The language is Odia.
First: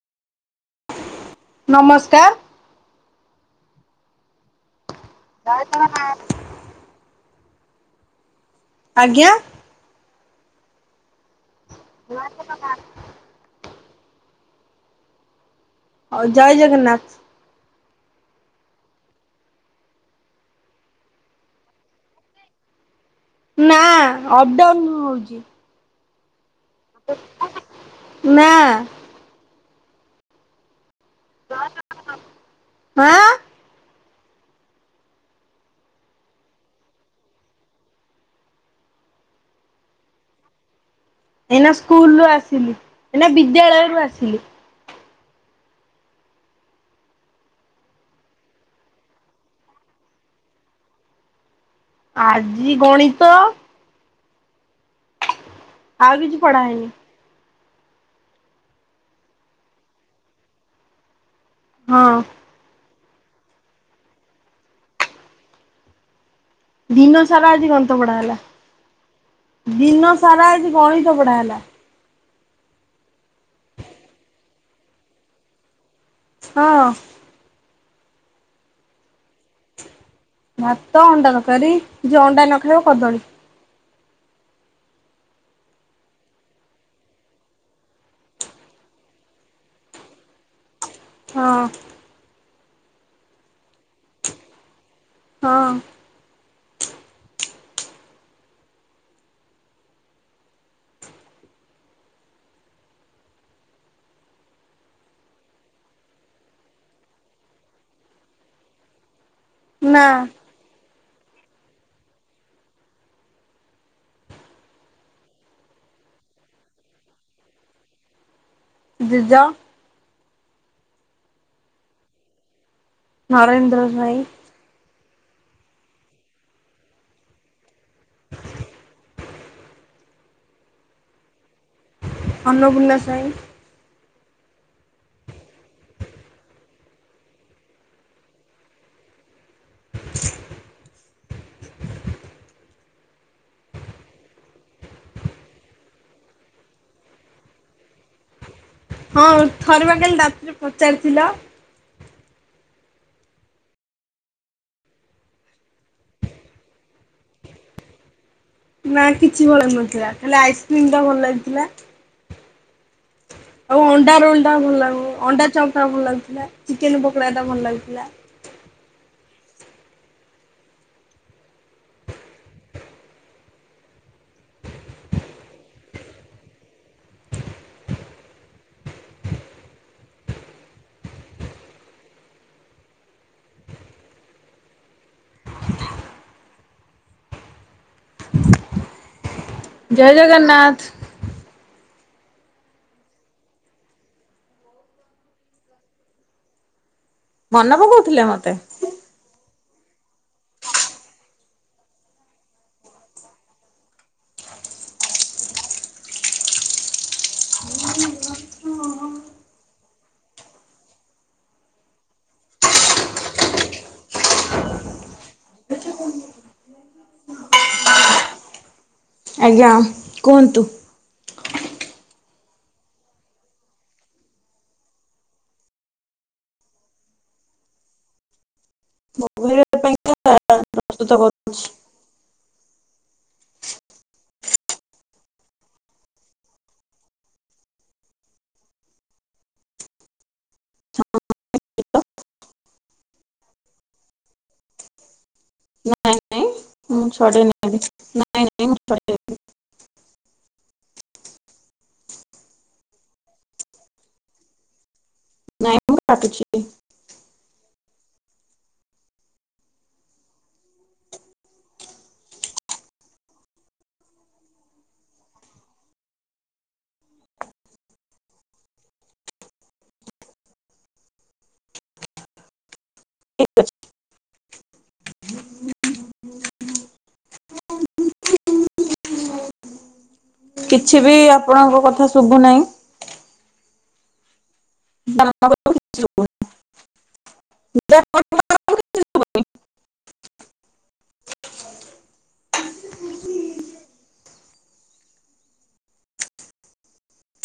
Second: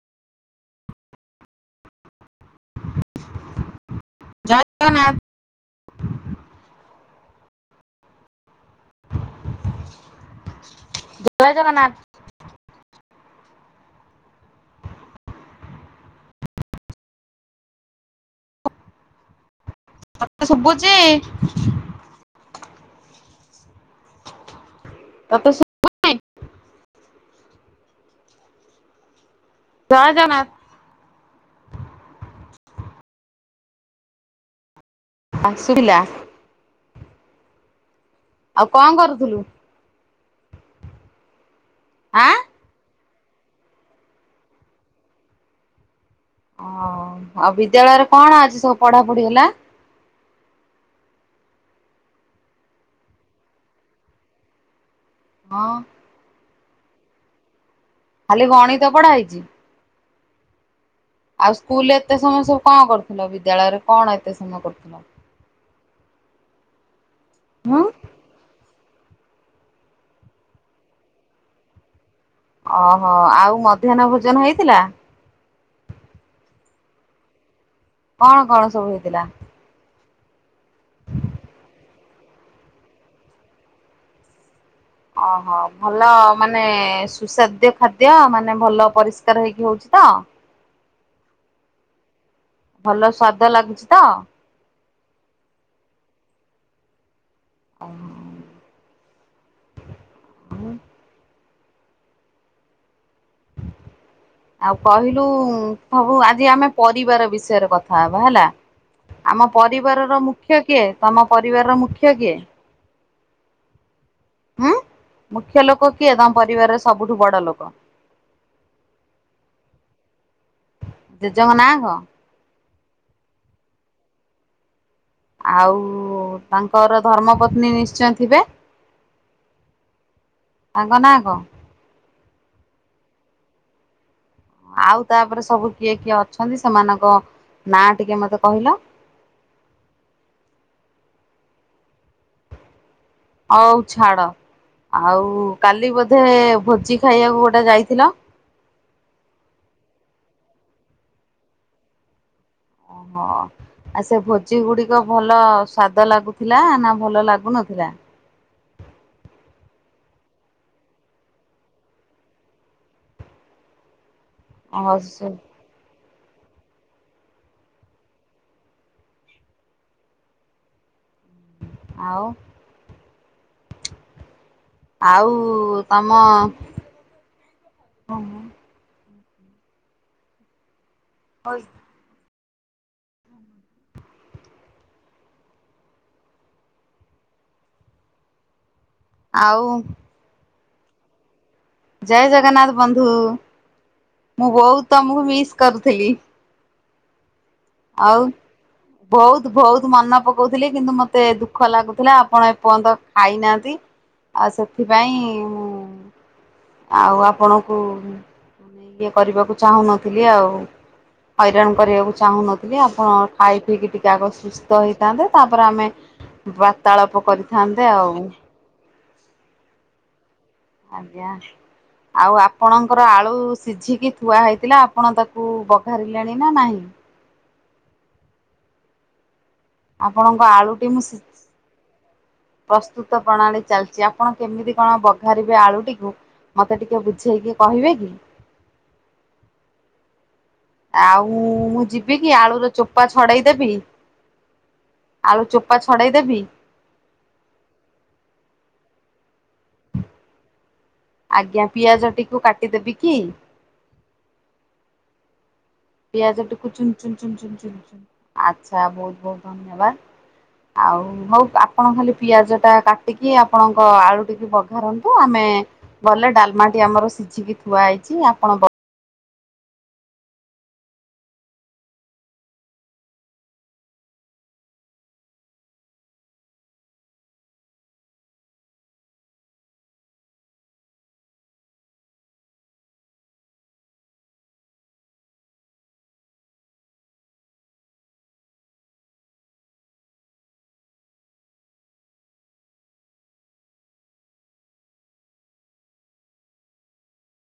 ନମସ୍କାର କ ନା [inaudible] ଆଜ୍ଞା ଜୟ ଜଗନ୍ନାଥ [inaudible] ହଉ ଜୟ ଜଗନ୍ନାଥ ତତେ ଶୁଭୁଛି ନାଁ ଅବଡାଉଁନୁନ। ତତେ ଶୁଭୁ ତତେ ଶୁଭା ଯାଉନି ନାଁ। ଜୟ ଜଗନ୍ନାଥ। ଜୟ ଜଗନ୍ନାଥ ଆଁ। ହାଁ ଶୁଭିଲା। ଆଉ କଣ କରୁଥୁଲୁ? ଏଇନା ସ୍କୁଲ ରୁ ଆଁ? ଆସିଲି ଏଇନା ବିଦ୍ୟାଳୟରୁୁ ଆସିଲି। ଓ ହଁ ଆଉ ବିଦ୍ୟାଳୟରେ କଣ ଆଜି ସବୁ ପଢାପଢି ହେଲା? ଆଜି ଗଣିତ। ହଁ। ଆଉ କିଛି ପଢା ହେଇନି। ଖାଲି ଗଣିତ ପଢା ହେଇଛି। ଆଉ ସ୍କୁଲରେ ଏତେ ହଁ ସମୟ ସବୁ କଣ କରୁଥୁଲ ବିଦ୍ୟାଳୟରେ କଣ ଏତେ ସମୟ କରୁଥୁଲ? ଦିନ ସାରା ଆଜି ହୁଁ ଗଣିତ ପଢା ହେଲା। ଦିନ ସାରା ଆଜି ଗଣିତ ପଢା ହେଲା। ଓ ହୋ ଆଉ ମଧ୍ୟାହ୍ନ ଭୋଜନ ହେଇଥିଲା। ହଁ। କଣ କଣ ସବୁ ହେଇଥିଲା? ଭାତ ଅଣ୍ଡା ତରକାରୀ ଯିଏ ଅଣ୍ଡା ନ ଖାଇବ କଦଳୀ। ଓ ହୋ ଭଲ ମାନେ ସୁସ୍ଵାଦ୍ୟ ଖାଦ୍ୟ ମାନେ ଭଲ ପରିଷ୍କାର ହେଇକି ହଉଛି ତ। ହଁ। ଭଲ ସ୍ଵାଦ ଲାଗୁଛି ତ? ହଁ। ଆଁ ହାଁ। ଆଉ କହିଲୁ ସବୁ ଆଜି ଆମେ ପରିବାର ବିଷୟରେ କଥା ହବା ହେଲା। ଆମ ନା ପରିବାର ର ମୁଖ୍ୟ କିଏ? ତମ ପରିବାରର ମୁଖ୍ୟ କିଏ? ଉଁହୁଁ ମୁଖ୍ୟ ଲୋକ କିଏ? ତମ ପରିବାରର ସବୁଠୁ ବଡ ଲୋକ। ଜେଜ। ଜେଜେଙ୍କ ନାଁ କଣ? ନରେନ୍ଦ୍ର ସ୍ବାଇଁ। ଆଉଁ ତାଙ୍କର ଧର୍ମ ପତ୍ନୀ ନିଶ୍ଚୟେ ଥିବେ। ତାଙ୍କ ନାଁ କଣ? ଅନ୍ନପୂର୍ଣ୍ଣ ସ୍ୱାଇଁ। ଆଉ ତାପରେ ସବୁ କିଏ କିଏ? ଅଛନ୍ତି ସେମାନଙ୍କ ନାଁ ଟିକେ ମତେ କହିଲ? ହଉ ଛାଡ ଆଉ କାଲି ବୋଧେ ଭୋଜି ଖାଇବାକୁ ଗୋଟେ ଯାଇଥିଲ। ହଁ ଥରେ ବା କାଲି ରାତିରେ ପଚାରିଥିଲ। ଓ ହୋ। ଆ ସେ ଭୋଜି ଗୁଡିକ ଭଲ ସ୍ଵାଦ ଲାଗୁଥିଲା। ନାଁ ଭଲ ଲାଗୁନଥିଲା? ନାଁ କିଛି ଭଲ ଲାଗୁ ନଥିଲା। ଖାଲି ଆଇସ୍କ୍ରିମ ଟା ଭଲ ଲାଗିଥିଲା। ଆଉ ଅଣ୍ଡା ରୋଲ ଟା ଭଲ ଓହୋ ଲାଗୁ ସେ ଅଣ୍ଡା ଚପ୍ ଟା ଭଲ ଲାଗୁଥୁଲା ଚିକେନ ପକୋଡା ଟା ଭଲ ଲାଗୁଥୁଲା। ଆଉଁ। ଆଉ ତମ କଣ? ହୋଇ। ଆଉଁ। ଜୟ ଜଗନ୍ନାଥ। ଜୟ ଜଗନ୍ନାଥ ବନ୍ଧୁ ମୁଁ ବହୁତ୍ ତମକୁ ମିସ୍ କରୁଥିଲି। ମନ ପକଉଥିଲେ ମତେ? ବହୁତ୍ ବହୁତ୍ ମନେ ପକଉଥିଲେ କିନ୍ତୁ ମତେ ଦୁଃଖ ଲାଗୁଥିଲା ଆପଣ ଏପର୍ଯ୍ୟନ୍ତ ଖାଇନାହାନ୍ତି। ଆଉ ସେଥିପାଇଁ ମୁଁ ଆଉ ଆପଣଙ୍କୁ ମାନେ ଇଏ କରିବାକୁ ଚାହୁଁନଥିଲି ଆଉ। ହଇରାଣ କରିବାକୁ ଚାହୁଁନଥିଲି ଆପଣ ଖାଇ ପିଇକି ଟିକେ ଆଗ ସୁସ୍ଥ ହେଇଥାନ୍ତେ ତାପରେ ଆମେ ବାର୍ତ୍ତାଳାପ କରିଥାନ୍ତେ ଆଉ। ଆଜ୍ଞା କୁହନ୍ତୁ? ଆଜ୍ଞା। ଆଉ ଆପଣଙ୍କର ଆଳୁ ସିଝିକି ଥୁଆ ହେଇଥିଲା ଆପଣ ତାକୁ ବଘାରିଲେଣିନା ନାହିଁ? [unintelligible] ଆପଣଙ୍କ ଆଳୁଟି ମୁଁ ପ୍ରସ୍ତୁତ ଶି କରୁ ପ୍ରସ୍ତୁତ ପ୍ରଣାଳୀ ଚାଲିଚି ଆପଣ କେମିତି କଣ ବଘାରିବେ ଆଳୁଟିକୁ ମତେ ଟିକେ ବୁଝେଇକି କହିବେକି? ଆଉ ମୁଁ ଯିବିକି ଆଳୁର ଚୋପା ଛଡ଼େଇଦେବି ଆଳୁ ଚୋପ୍ ପା ଛଡ଼େଇ ନାଇଁ ଦେବି? ନାଇଁ ମୁଁ [unintelligible] ନାଇଁ ନାଇଁ ମୁଁ [unintelligible] ଆଜ୍ଞା ପିଆଜ ଟିକୁ କାଟିଦେବିକି? ନାଇଁ ମୁଁ ପିଆଜ କାଟୁଛି। ଟିକୁ ଚୁନ୍ ଚୁନ୍ ଚୁନ୍ ଚୁନ୍ ଆଛା ବହୁତ୍ ବହୁତ୍ ଧନ୍ୟବାଦ। ଆଉ ହଉ ଆପଣ ଖାଲି ପିଆଜଟା କାଟିକି ଆପଣଙ୍କ ଆଳୁ ଟିକେ ବଘାରନ୍ତୁ ଆମେ ଭଲେ ଡାଲ୍ମାଟି ଆମର ସିଝିକି ଥୁଆ ହେଇଚି ଆପଣ କ ଠିକ୍ ଅଛି। [inaudible] କିଛିବି ଆପଣଙ୍କ କଥା ଶୁବୁ ନାଈଁ। [unintelligible]